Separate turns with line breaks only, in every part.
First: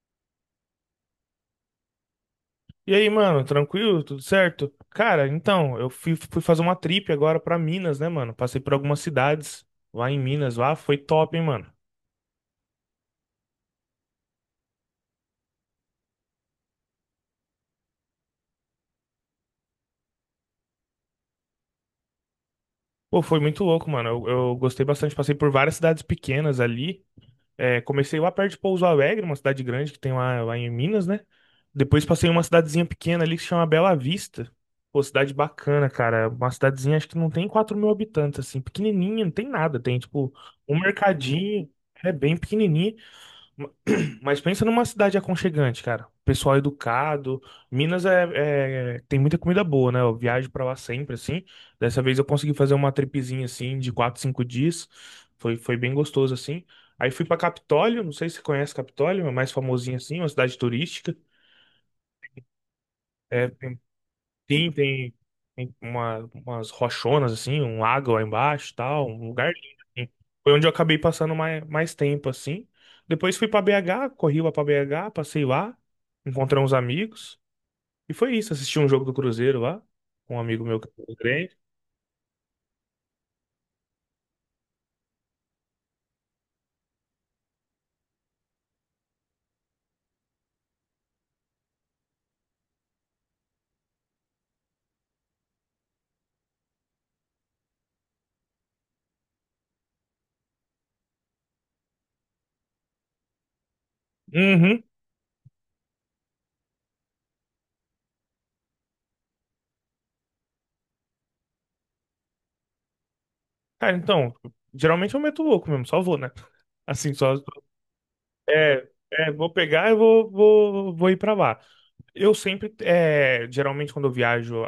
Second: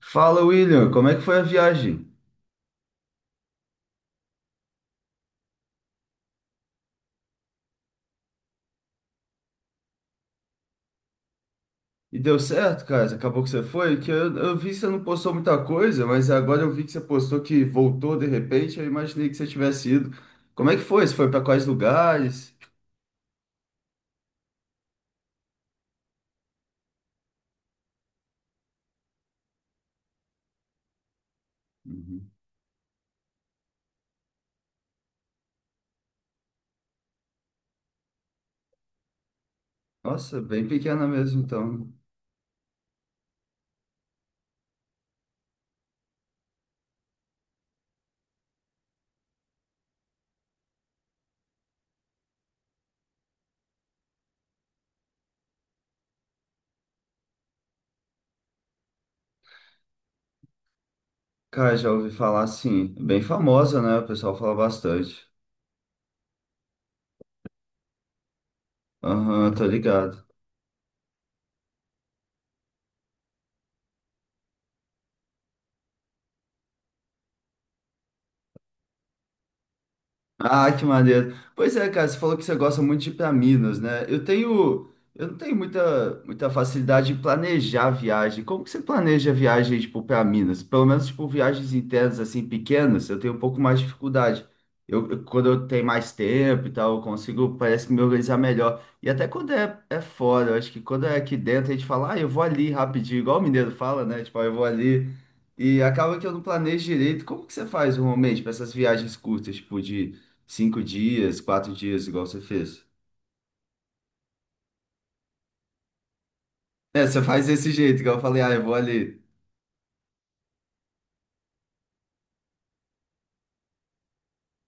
Fala, William, como é que foi a viagem?
E aí, mano, tranquilo? Tudo certo? Cara, então, eu fui fazer uma trip agora pra Minas, né, mano? Passei por algumas cidades lá em Minas, lá foi top, hein, mano?
E deu certo, cara? Acabou que você foi? Que eu vi que você não postou muita coisa, mas agora eu vi que você postou que voltou de repente. Eu imaginei que você tivesse ido. Como é que foi? Você foi para quais lugares?
Pô, foi muito louco, mano. Eu gostei bastante. Passei por várias cidades pequenas ali. É, comecei lá perto de Pouso Alegre, uma cidade grande que tem lá, em Minas, né? Depois passei
Uhum.
em uma cidadezinha pequena ali que se chama Bela Vista. Pô, cidade bacana, cara. Uma cidadezinha, acho que não tem 4.000 habitantes, assim. Pequenininha, não tem nada. Tem, tipo,
Nossa, bem
um
pequena mesmo,
mercadinho.
então.
É bem pequenininho. Mas pensa numa cidade aconchegante, cara. Pessoal educado. Minas tem muita comida boa, né? Eu viajo pra lá sempre, assim. Dessa vez eu consegui fazer uma tripezinha, assim, de quatro, cinco dias. Foi bem gostoso, assim. Aí fui pra Capitólio, não sei se você conhece Capitólio, é mais famosinha, assim, uma cidade turística.
Cara, já ouvi falar assim, bem
É, tem
famosa, né? O pessoal fala
sim,
bastante.
umas rochonas, assim, um lago lá embaixo e tal, um lugar
Aham, tô
lindo, assim.
ligado.
Foi onde eu acabei passando mais tempo, assim. Depois fui pra BH, corri lá pra BH, passei lá, encontrei uns amigos. E foi isso, assisti um jogo do Cruzeiro lá, com um amigo
Ah,
meu
que
que é
maneiro.
grande.
Pois é, cara, você falou que você gosta muito de ir para Minas, né? Eu não tenho muita facilidade de planejar a viagem. Como que você planeja a viagem, tipo, para Minas? Pelo menos, tipo, viagens internas, assim, pequenas, eu tenho um pouco mais de dificuldade. Quando eu tenho mais tempo e tal, eu consigo, parece que me organizar melhor. E até quando é fora, eu acho que quando é aqui dentro, a gente fala, ah, eu vou ali rapidinho, igual o mineiro fala, né? Tipo, ah, eu vou
Uhum.
ali. E acaba que eu não planejo direito. Como que você faz normalmente para essas viagens curtas, tipo, de cinco dias, quatro dias, igual você fez.
Cara, então, geralmente eu meto o louco mesmo, só vou, né?
É,
Assim,
você
só.
faz desse jeito, igual eu falei, ah, eu vou
É,
ali.
é, vou pegar e vou ir pra lá. Eu sempre, geralmente quando eu viajo,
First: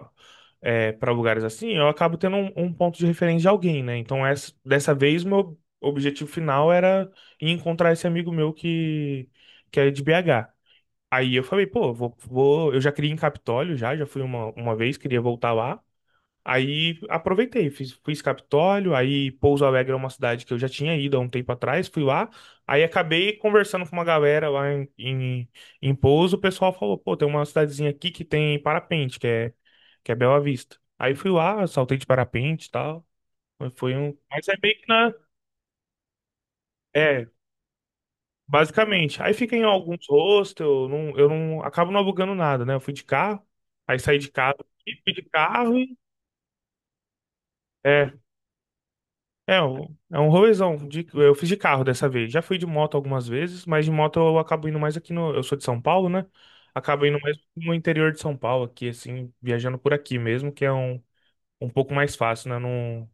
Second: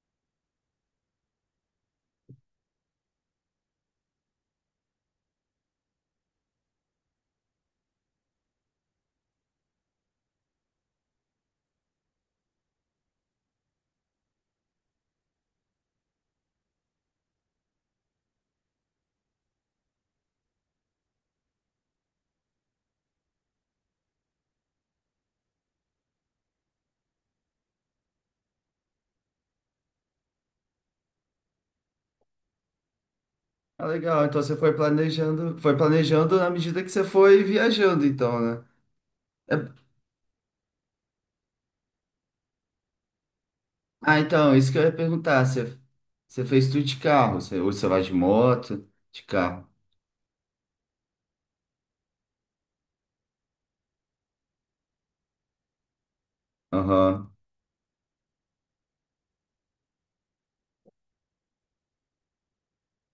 é, para lugares assim, eu acabo tendo um ponto de referência de alguém, né? Então dessa vez meu objetivo final era ir encontrar esse amigo meu que é de BH. Aí eu falei, pô, eu já queria ir em Capitólio, já fui uma vez, queria voltar lá. Aí aproveitei, fiz Capitólio, aí Pouso Alegre é uma cidade que eu já tinha ido há um tempo atrás, fui lá, aí acabei conversando com uma galera lá em Pouso, o pessoal falou, pô, tem uma cidadezinha aqui que tem parapente, que é Bela Vista. Aí fui lá, saltei de parapente e tal, mas
Ah,
foi um.
legal. Então
Mas é
você
meio que na.
foi planejando na medida que você
É,
foi viajando, então, né?
basicamente. Aí
É-
fiquei em alguns hostels, não, eu não. Acabo não alugando nada, né? Eu fui de carro, aí
Ah,
saí de
então,
casa,
isso que eu ia
fui de
perguntar.
carro
Você,
e.
você fez tudo de carro? Você, ou você vai de
É,
moto, de
É,
carro?
É um rolezão. Eu fiz de carro dessa vez. Já fui de moto algumas vezes, mas de moto eu acabo indo mais aqui no. Eu sou de São Paulo, né? Acabo indo
Aham.
mais no interior de São Paulo, aqui, assim, viajando por aqui mesmo, que é um pouco mais fácil, né? Não,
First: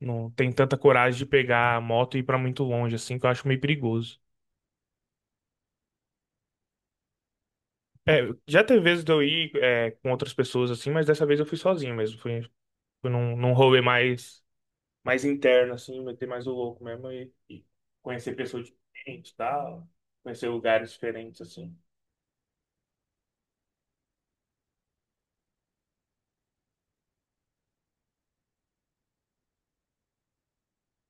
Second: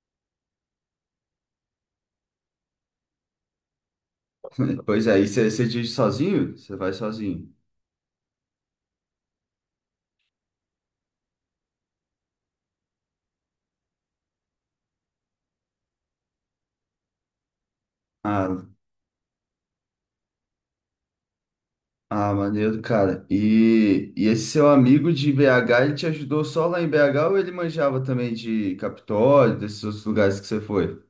não tem tanta coragem de pegar a moto e ir pra muito longe, assim, que eu acho meio perigoso.
Pois é, e você, você dirige sozinho? Você vai sozinho.
É, já teve vezes de eu ir, com outras pessoas, assim, mas dessa vez eu fui sozinho mesmo. Fui num rolê mais interno, assim, meter mais o louco mesmo e conhecer
Ah,
pessoas diferentes, tal, conhecer lugares diferentes, assim.
Ah, maneiro, cara. E esse seu amigo de BH, ele te ajudou só lá em BH ou ele manjava também de Capitólio, desses outros lugares que você foi?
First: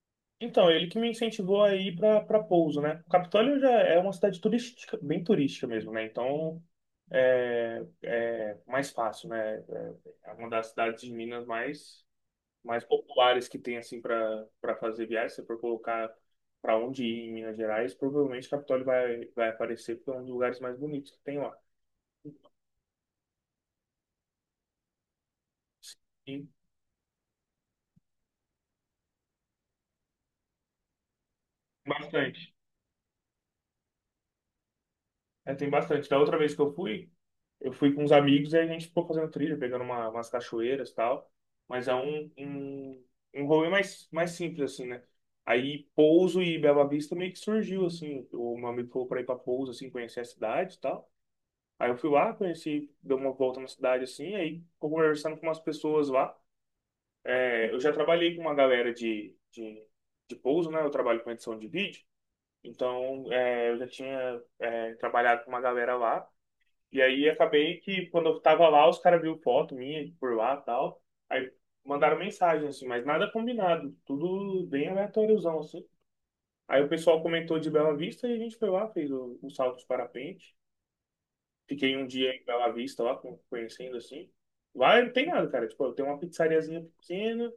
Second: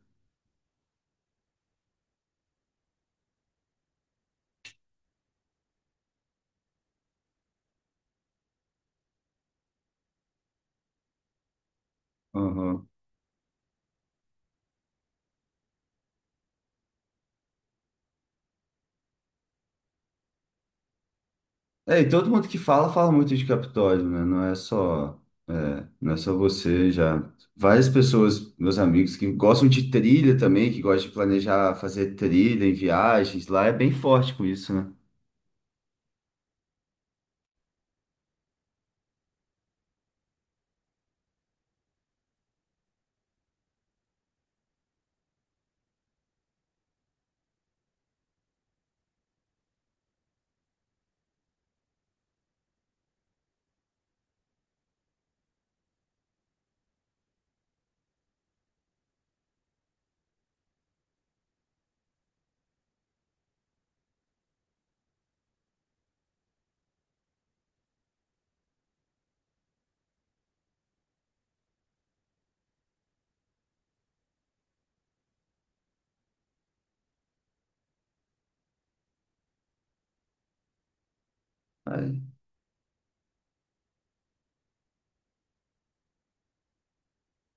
Então, ele que me incentivou a ir para Pouso, né? O Capitólio já é uma cidade turística, bem turística mesmo, né? Então, é mais fácil, né? É uma das cidades de Minas, mais
Aham.
populares que tem, assim, para fazer viagem. Se você for colocar para onde ir em Minas Gerais, provavelmente Capitólio vai aparecer porque é um dos lugares mais bonitos que tem lá.
É, e todo mundo que fala, fala muito de Capitólio, né? É, não é só
Sim,
você, já. Várias pessoas, meus amigos, que gostam de trilha também, que gostam de planejar fazer
bastante.
trilha em viagens, lá é bem forte com isso, né?
É, tem bastante. Da outra vez que eu fui com uns amigos e a gente ficou fazendo trilha, pegando umas cachoeiras e tal. Mas é um rolê mais simples, assim, né? Aí Pouso e Bela Vista meio que surgiu, assim. O meu amigo falou pra ir pra Pouso, assim, conhecer a cidade e tal. Aí eu fui lá, conheci, dei uma volta na cidade, assim. Aí ficou conversando com umas pessoas lá. É, eu já trabalhei com uma galera de Pouso, né? Eu trabalho com edição de vídeo. Então, eu já tinha, trabalhado com uma galera lá. E aí acabei que quando eu tava lá, os caras viram foto minha por lá e tal. Aí mandaram mensagem, assim, mas nada combinado. Tudo bem aleatóriozão, assim. Aí o pessoal comentou de Bela Vista e a gente foi lá, fez o salto de parapente. Fiquei um dia em Bela Vista lá, conhecendo assim. Lá não tem nada, cara. Tipo, tem uma pizzariazinha pequena,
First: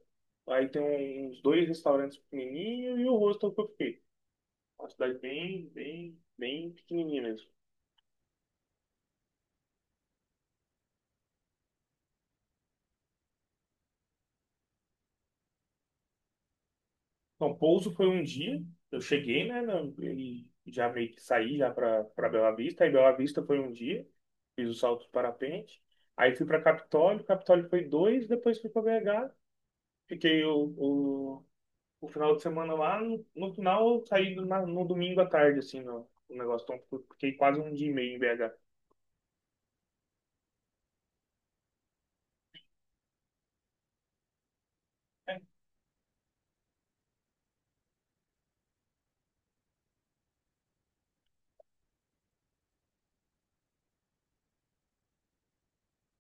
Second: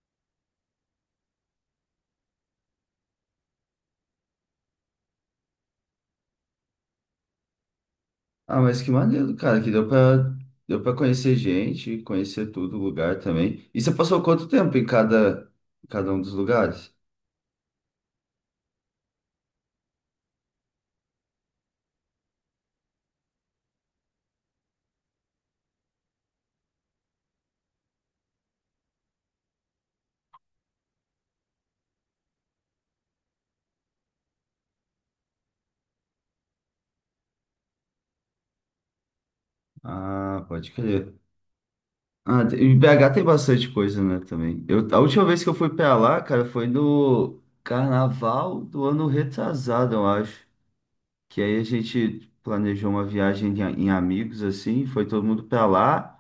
aí tem uns dois restaurantes pequenininhos e o hostel que eu fiquei. Uma cidade bem, bem, bem pequenininha mesmo.
Ah, mas que maneiro, cara, deu pra conhecer gente, conhecer tudo, o lugar também. E você passou quanto tempo em em cada um dos lugares?
Então, Pouso foi um dia, eu cheguei, né, e já meio que saí já para Bela Vista, aí Bela Vista foi um dia, fiz o salto de parapente, aí fui para Capitólio, Capitólio foi dois, depois fui para BH, fiquei o final de semana lá, no final eu saí no domingo à tarde, assim, no negócio, então eu fiquei quase um dia e meio em BH.
Ah, pode crer. Ah, te- em BH tem bastante coisa, né, também. Eu, a última
É,
vez que eu fui pra lá, cara, foi no carnaval do ano retrasado, eu acho. Que aí a gente planejou uma viagem em, a- em amigos, assim, foi todo mundo pra lá.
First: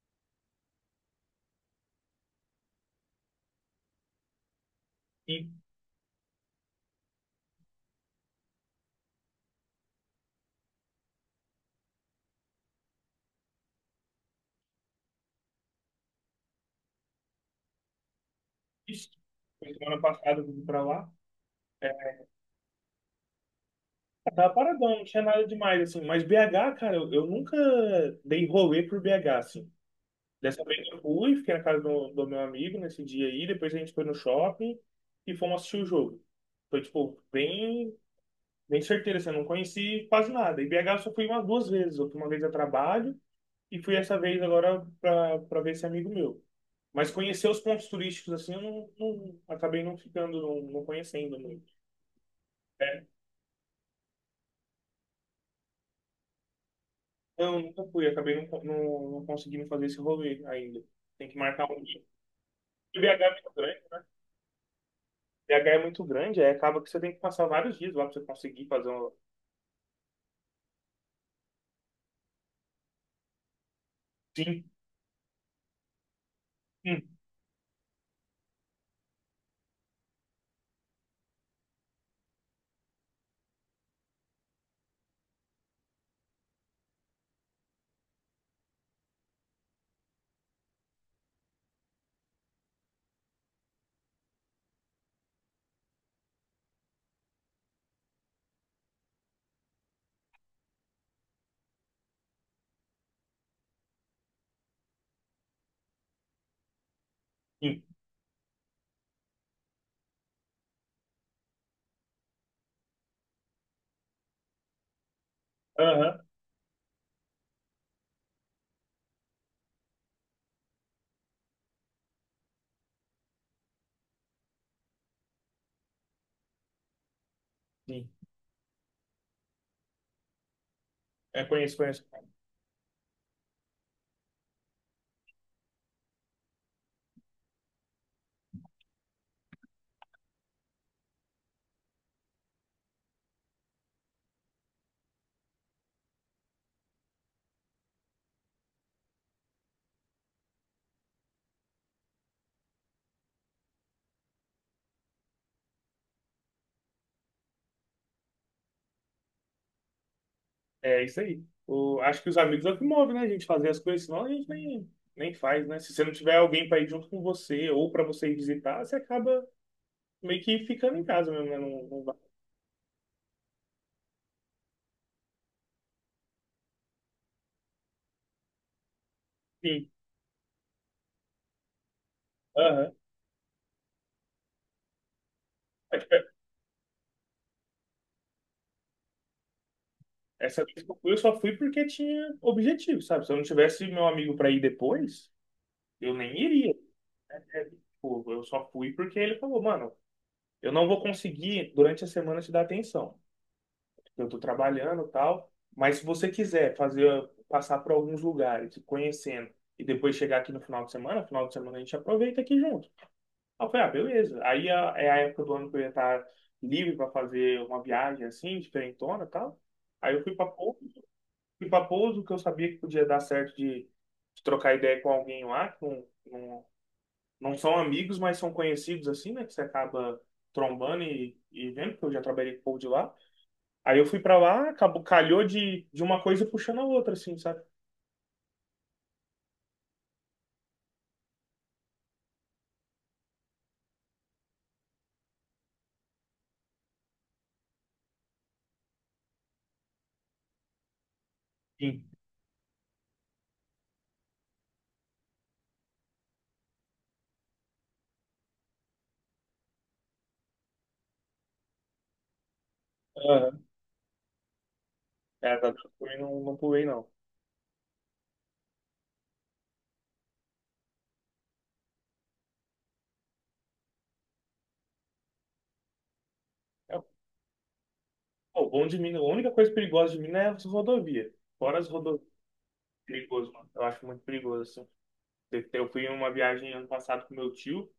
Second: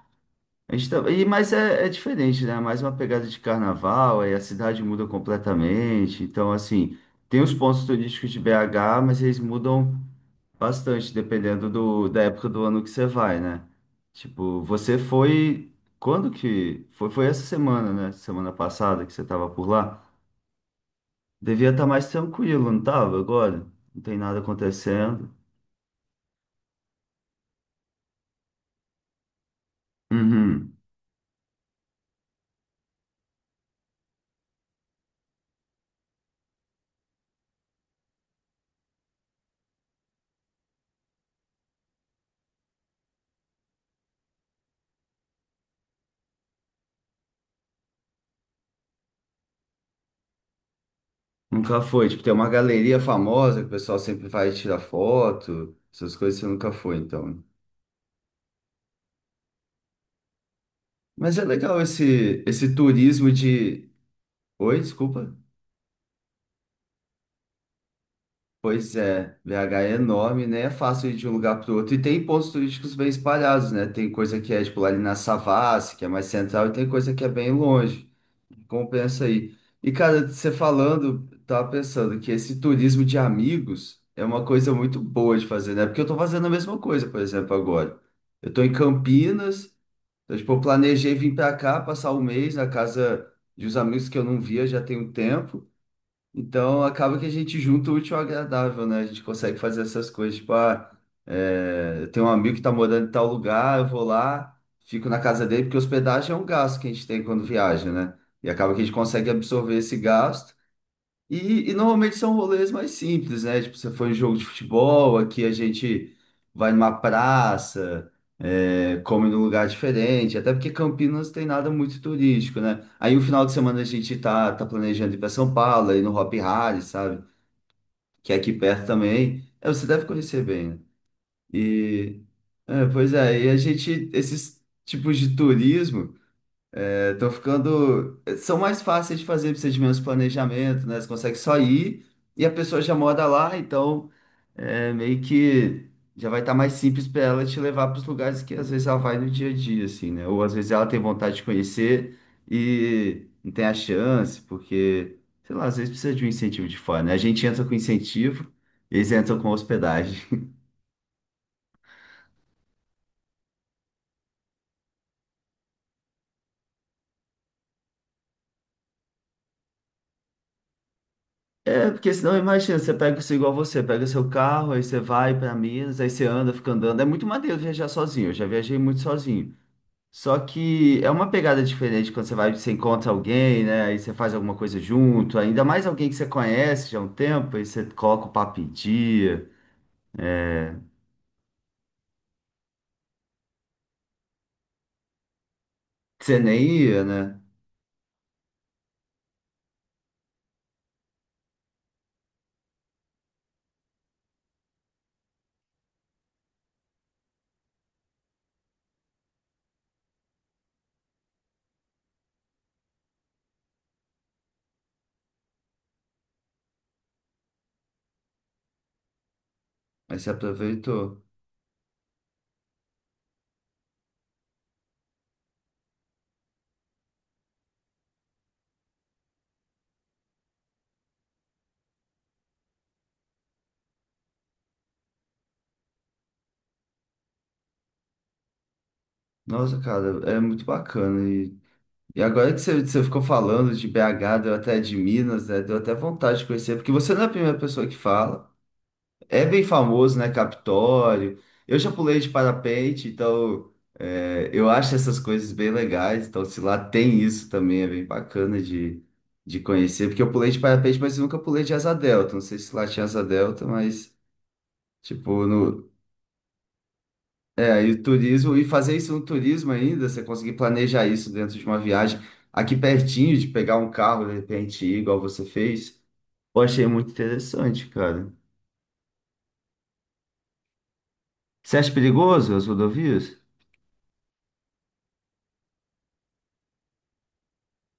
A gente tá- mas é diferente, né? Mais uma pegada de carnaval, aí a cidade muda
e
completamente. Então, assim, tem os pontos turísticos de BH, mas eles mudam bastante, dependendo da época do ano que você vai, né? Tipo, você foi. Quando que. Foi, foi essa semana, né? Semana passada
isso,
que você tava por
foi semana
lá.
passada eu fui para lá,
Devia estar mais tranquilo, não tava? Agora? Não tem nada
tava paradão, não tinha
acontecendo.
nada demais, assim, mas BH, cara, eu nunca dei rolê por BH, assim. Dessa
Uhum.
vez eu fui, fiquei na casa do meu amigo nesse dia aí, depois a gente foi no shopping e fomos assistir o jogo. Foi, tipo, bem, bem certeiro, assim, eu não conheci quase nada. E BH eu só fui umas duas vezes, eu fui uma vez a trabalho e fui essa vez agora pra ver esse amigo meu. Mas conhecer os pontos turísticos, assim, eu acabei não ficando, não conhecendo muito.
Nunca foi. Tipo, tem uma galeria
É,
famosa que o pessoal sempre vai tirar foto, essas coisas você nunca foi, então.
não, nunca fui, acabei não conseguindo fazer esse rolê ainda. Tem
Mas
que
é
marcar
legal
um dia.
esse
E BH
turismo
é muito
de.
grande.
Oi, desculpa.
BH é muito grande, aí acaba que você tem que passar vários dias lá pra você conseguir fazer
Pois
um.
é, BH é enorme, né? É fácil ir de um lugar para outro. E tem pontos turísticos bem espalhados, né? Tem coisa que é,
Sim,
tipo, lá ali na Savassi, que é mais central, e tem
sim,
coisa que é bem longe. Compensa aí. E, cara, você falando, tava pensando que esse turismo de amigos é uma coisa muito boa de fazer, né? Porque eu tô fazendo a mesma coisa, por exemplo, agora. Eu tô em Campinas, então, tipo, eu planejei vir pra cá, passar um mês na casa de uns amigos que eu não via já tem um tempo. Então acaba que a gente junta o útil ao agradável, né? A gente consegue fazer essas coisas. Tipo, ah, é, eu tenho um amigo que tá morando em tal lugar, eu vou lá, fico na casa dele, porque hospedagem é um gasto que a gente tem quando
sim.
viaja, né? E acaba que a gente consegue absorver esse gasto. E normalmente são rolês mais simples, né? Tipo, você foi em jogo de futebol, aqui a gente
Aham,
vai numa praça, é, come num lugar diferente, até porque Campinas tem nada muito turístico, né? Aí o final de semana a gente tá planejando ir para São Paulo, aí no Hopi Hari, sabe?
sim.
Que é aqui perto também. É, você deve conhecer bem, né?
É, conheço, conheço.
E, é, pois é, e a gente, esses tipos de turismo. É, tô ficando. São mais fáceis de fazer procedimentos de planejamento, né? Você consegue só ir e a pessoa já mora lá, então é, meio que já vai estar mais simples para ela te levar para os lugares que às vezes ela vai no dia a dia, assim, né? Ou às vezes ela tem vontade de conhecer e não tem a chance, porque, sei lá, às vezes precisa de um incentivo de fora, né? A gente entra com incentivo, eles entram com hospedagem.
É isso aí. Acho que os amigos é o que move, né? A gente fazer as coisas, senão a gente nem faz, né? Se você não tiver alguém pra ir junto com você ou pra você ir visitar, você acaba meio que ficando em casa mesmo, né? Não,
É,
não
porque
vai.
senão, imagina, você pega isso igual você, pega seu carro, aí você vai para Minas, aí você anda, fica andando. É muito maneiro viajar sozinho, eu já viajei muito sozinho.
Sim,
Só que é uma pegada diferente quando você vai, você
aham.
encontra alguém, né? Aí você faz alguma coisa junto, ainda mais
É,
alguém
tipo,
que você conhece já há um tempo, aí você coloca o papo em dia,
essa
é,
vez que eu fui, eu só fui porque tinha objetivo, sabe? Se eu não tivesse meu amigo pra ir depois, eu
que você
nem
nem
iria.
ia, né?
Né? Tipo, eu só fui porque ele falou, mano, eu não vou conseguir durante a semana te dar atenção, porque eu estou trabalhando e tal, mas se você quiser fazer passar por alguns lugares, ir conhecendo e depois chegar aqui no final de semana a gente aproveita aqui junto. Aí eu falei, ah, beleza. Aí é a época do ano que eu ia estar livre para fazer uma viagem assim, diferentona e tal. Aí
Aí
eu
você
fui para Pouso,
aproveitou.
fui para Pouso, que eu sabia que podia dar certo de trocar ideia com alguém lá, não são amigos, mas são conhecidos assim, né? Que você acaba trombando e vendo, porque eu já trabalhei com o de lá. Aí eu fui pra lá, acabou, calhou de uma coisa puxando a outra, assim, sabe?
Nossa, cara, é muito bacana. E agora que você, você ficou falando de BH, deu até de Minas, né? Deu até vontade de conhecer, porque você não é a primeira pessoa que fala. É bem famoso, né? Capitólio. Eu já
Sim.
pulei de parapente, então é, eu acho essas coisas bem legais. Então, se lá tem isso também, é bem bacana de conhecer. Porque eu pulei de parapente, mas eu nunca pulei de asa delta. Não sei se lá tinha asa
Aham.
delta, mas, tipo,
É, tá,
no.
também não pulei, não.
É, aí o turismo, e fazer isso no turismo ainda, você conseguir planejar isso dentro de uma viagem aqui pertinho, de pegar um carro, de repente, ir igual você fez, eu achei
É, pô,
muito interessante, cara.
o bom de Minas, a única coisa perigosa de Minas é as rodovias.
Você
Fora as
acha
rodovias,
perigoso as rodovias?
perigoso, mano. Eu acho muito perigoso, assim. Eu fui em uma viagem ano passado com meu tio,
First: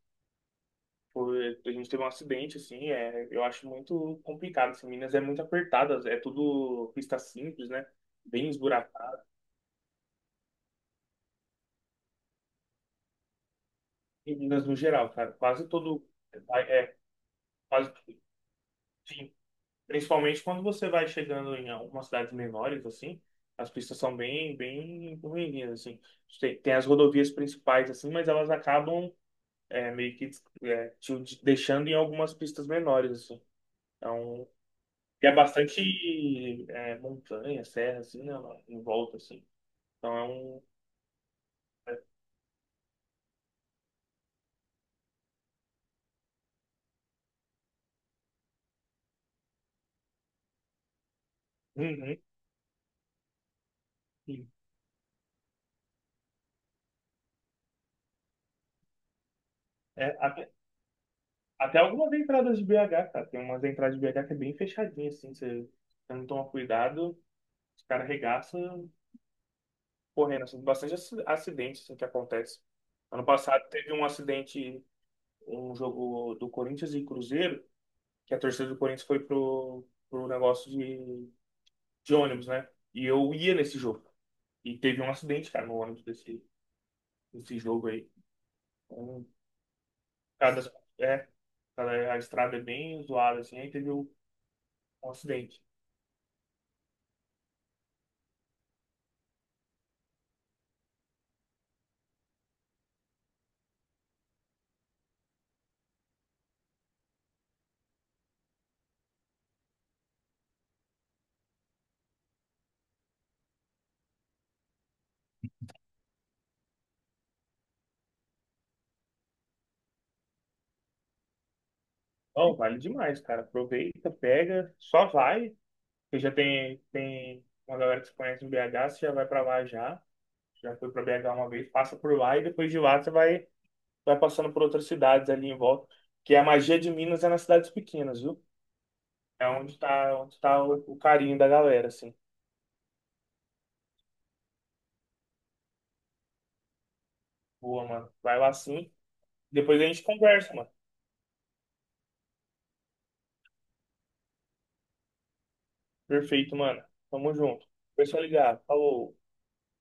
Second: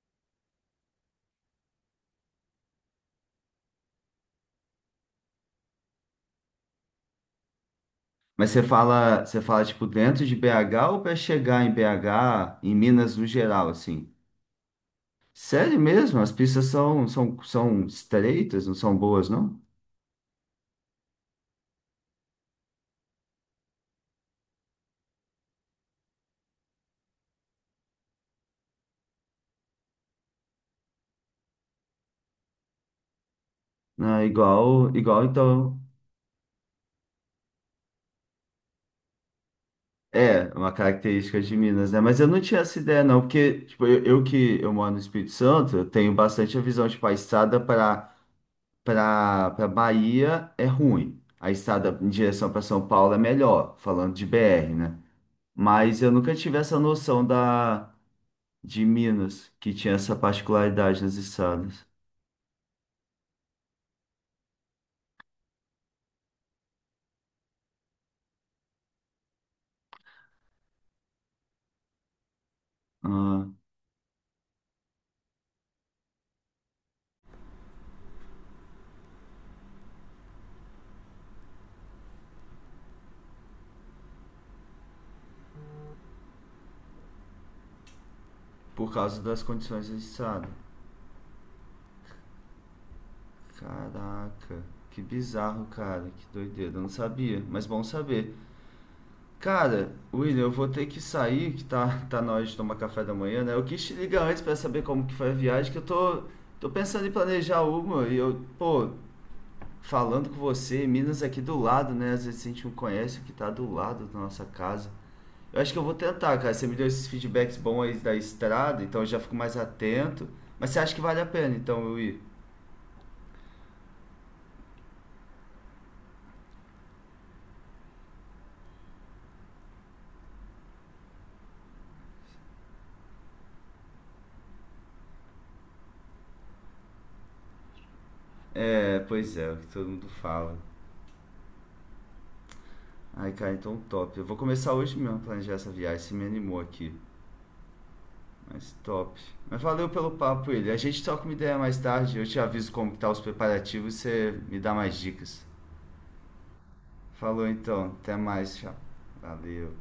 a gente teve um acidente, assim, eu acho muito complicado, assim, Minas é muito apertada, é tudo pista simples, né? Bem
Mas
esburacada.
você fala tipo dentro de BH ou para chegar em BH, em Minas no geral, assim?
Meninas no geral, cara. Quase
Sério
todo.
mesmo? As
É,
são
quase, tudo.
estreitas, não são boas,
Sim.
não?
Principalmente quando você vai chegando em algumas cidades menores, assim, as pistas são bem, bem ruinzinhas, assim. Tem as rodovias principais, assim, mas elas acabam, meio que, te deixando em algumas pistas menores, assim.
Não,
Então,
igual
e é
então.
bastante, montanha, serra, assim, né, em volta, assim. Então é
É,
um.
uma característica de Minas, né? Mas eu não tinha essa ideia, não, porque tipo, eu que eu moro no Espírito Santo, eu tenho bastante a visão, tipo, a estrada para Bahia é ruim. A estrada em
Uhum.
direção para São Paulo é melhor, falando de
Sim.
BR, né? Mas eu nunca tive essa noção da de Minas, que tinha
É,
essa
a
particularidade nas
até
estradas.
algumas entradas de BH, cara. Tem umas entradas de BH que é bem fechadinha, assim. Você não toma cuidado, os caras arregaçam correndo. Assim, bastante acidente assim, que acontece. Ano
Ah,
passado teve um acidente, um jogo do Corinthians e Cruzeiro, que a torcida do Corinthians foi pro negócio de ônibus, né? E eu ia nesse jogo. E teve um acidente, cara, no ônibus desse jogo aí.
por causa
Então,
das condições da estrada.
cada, é, cada, a estrada é bem zoada, assim, aí teve um,
Caraca, que
um acidente.
bizarro, cara, que doideira. Eu não sabia, mas bom saber. Cara, William, eu vou ter que sair, que tá na hora de tomar café da manhã, né? Eu quis te ligar antes pra saber como que foi a viagem, que eu tô pensando em planejar uma e eu, pô, falando com você, Minas aqui do lado, né? Às vezes a gente não conhece o que tá do lado da nossa casa. Eu acho que eu vou tentar, cara. Você me deu esses feedbacks bons aí da estrada, então eu já fico mais atento. Mas você acha que vale a pena, então, eu ir?
Não, vale demais, cara. Aproveita, pega, só vai. Você já tem uma galera que se conhece em BH, você já vai pra lá já. Já foi pra BH uma vez, passa por lá e depois de lá você vai passando por outras cidades ali em volta. Que a magia de Minas é nas cidades pequenas, viu?
É, pois
É
é, o que
onde
todo mundo
tá, onde
fala.
tá o carinho da galera, assim.
Ai, cara, então top. Eu vou começar hoje mesmo a planejar essa viagem, você me animou aqui.
Boa, mano. Vai lá
Mas
sim.
top. Mas
Depois a
valeu
gente
pelo papo,
conversa, mano.
ele. A gente troca uma ideia mais tarde, eu te aviso como que tá os preparativos e você me dá mais dicas.
Perfeito, mano. Tamo
Falou
junto.
então, até
Pessoal
mais,
ligado.
tchau.
Falou.
Valeu.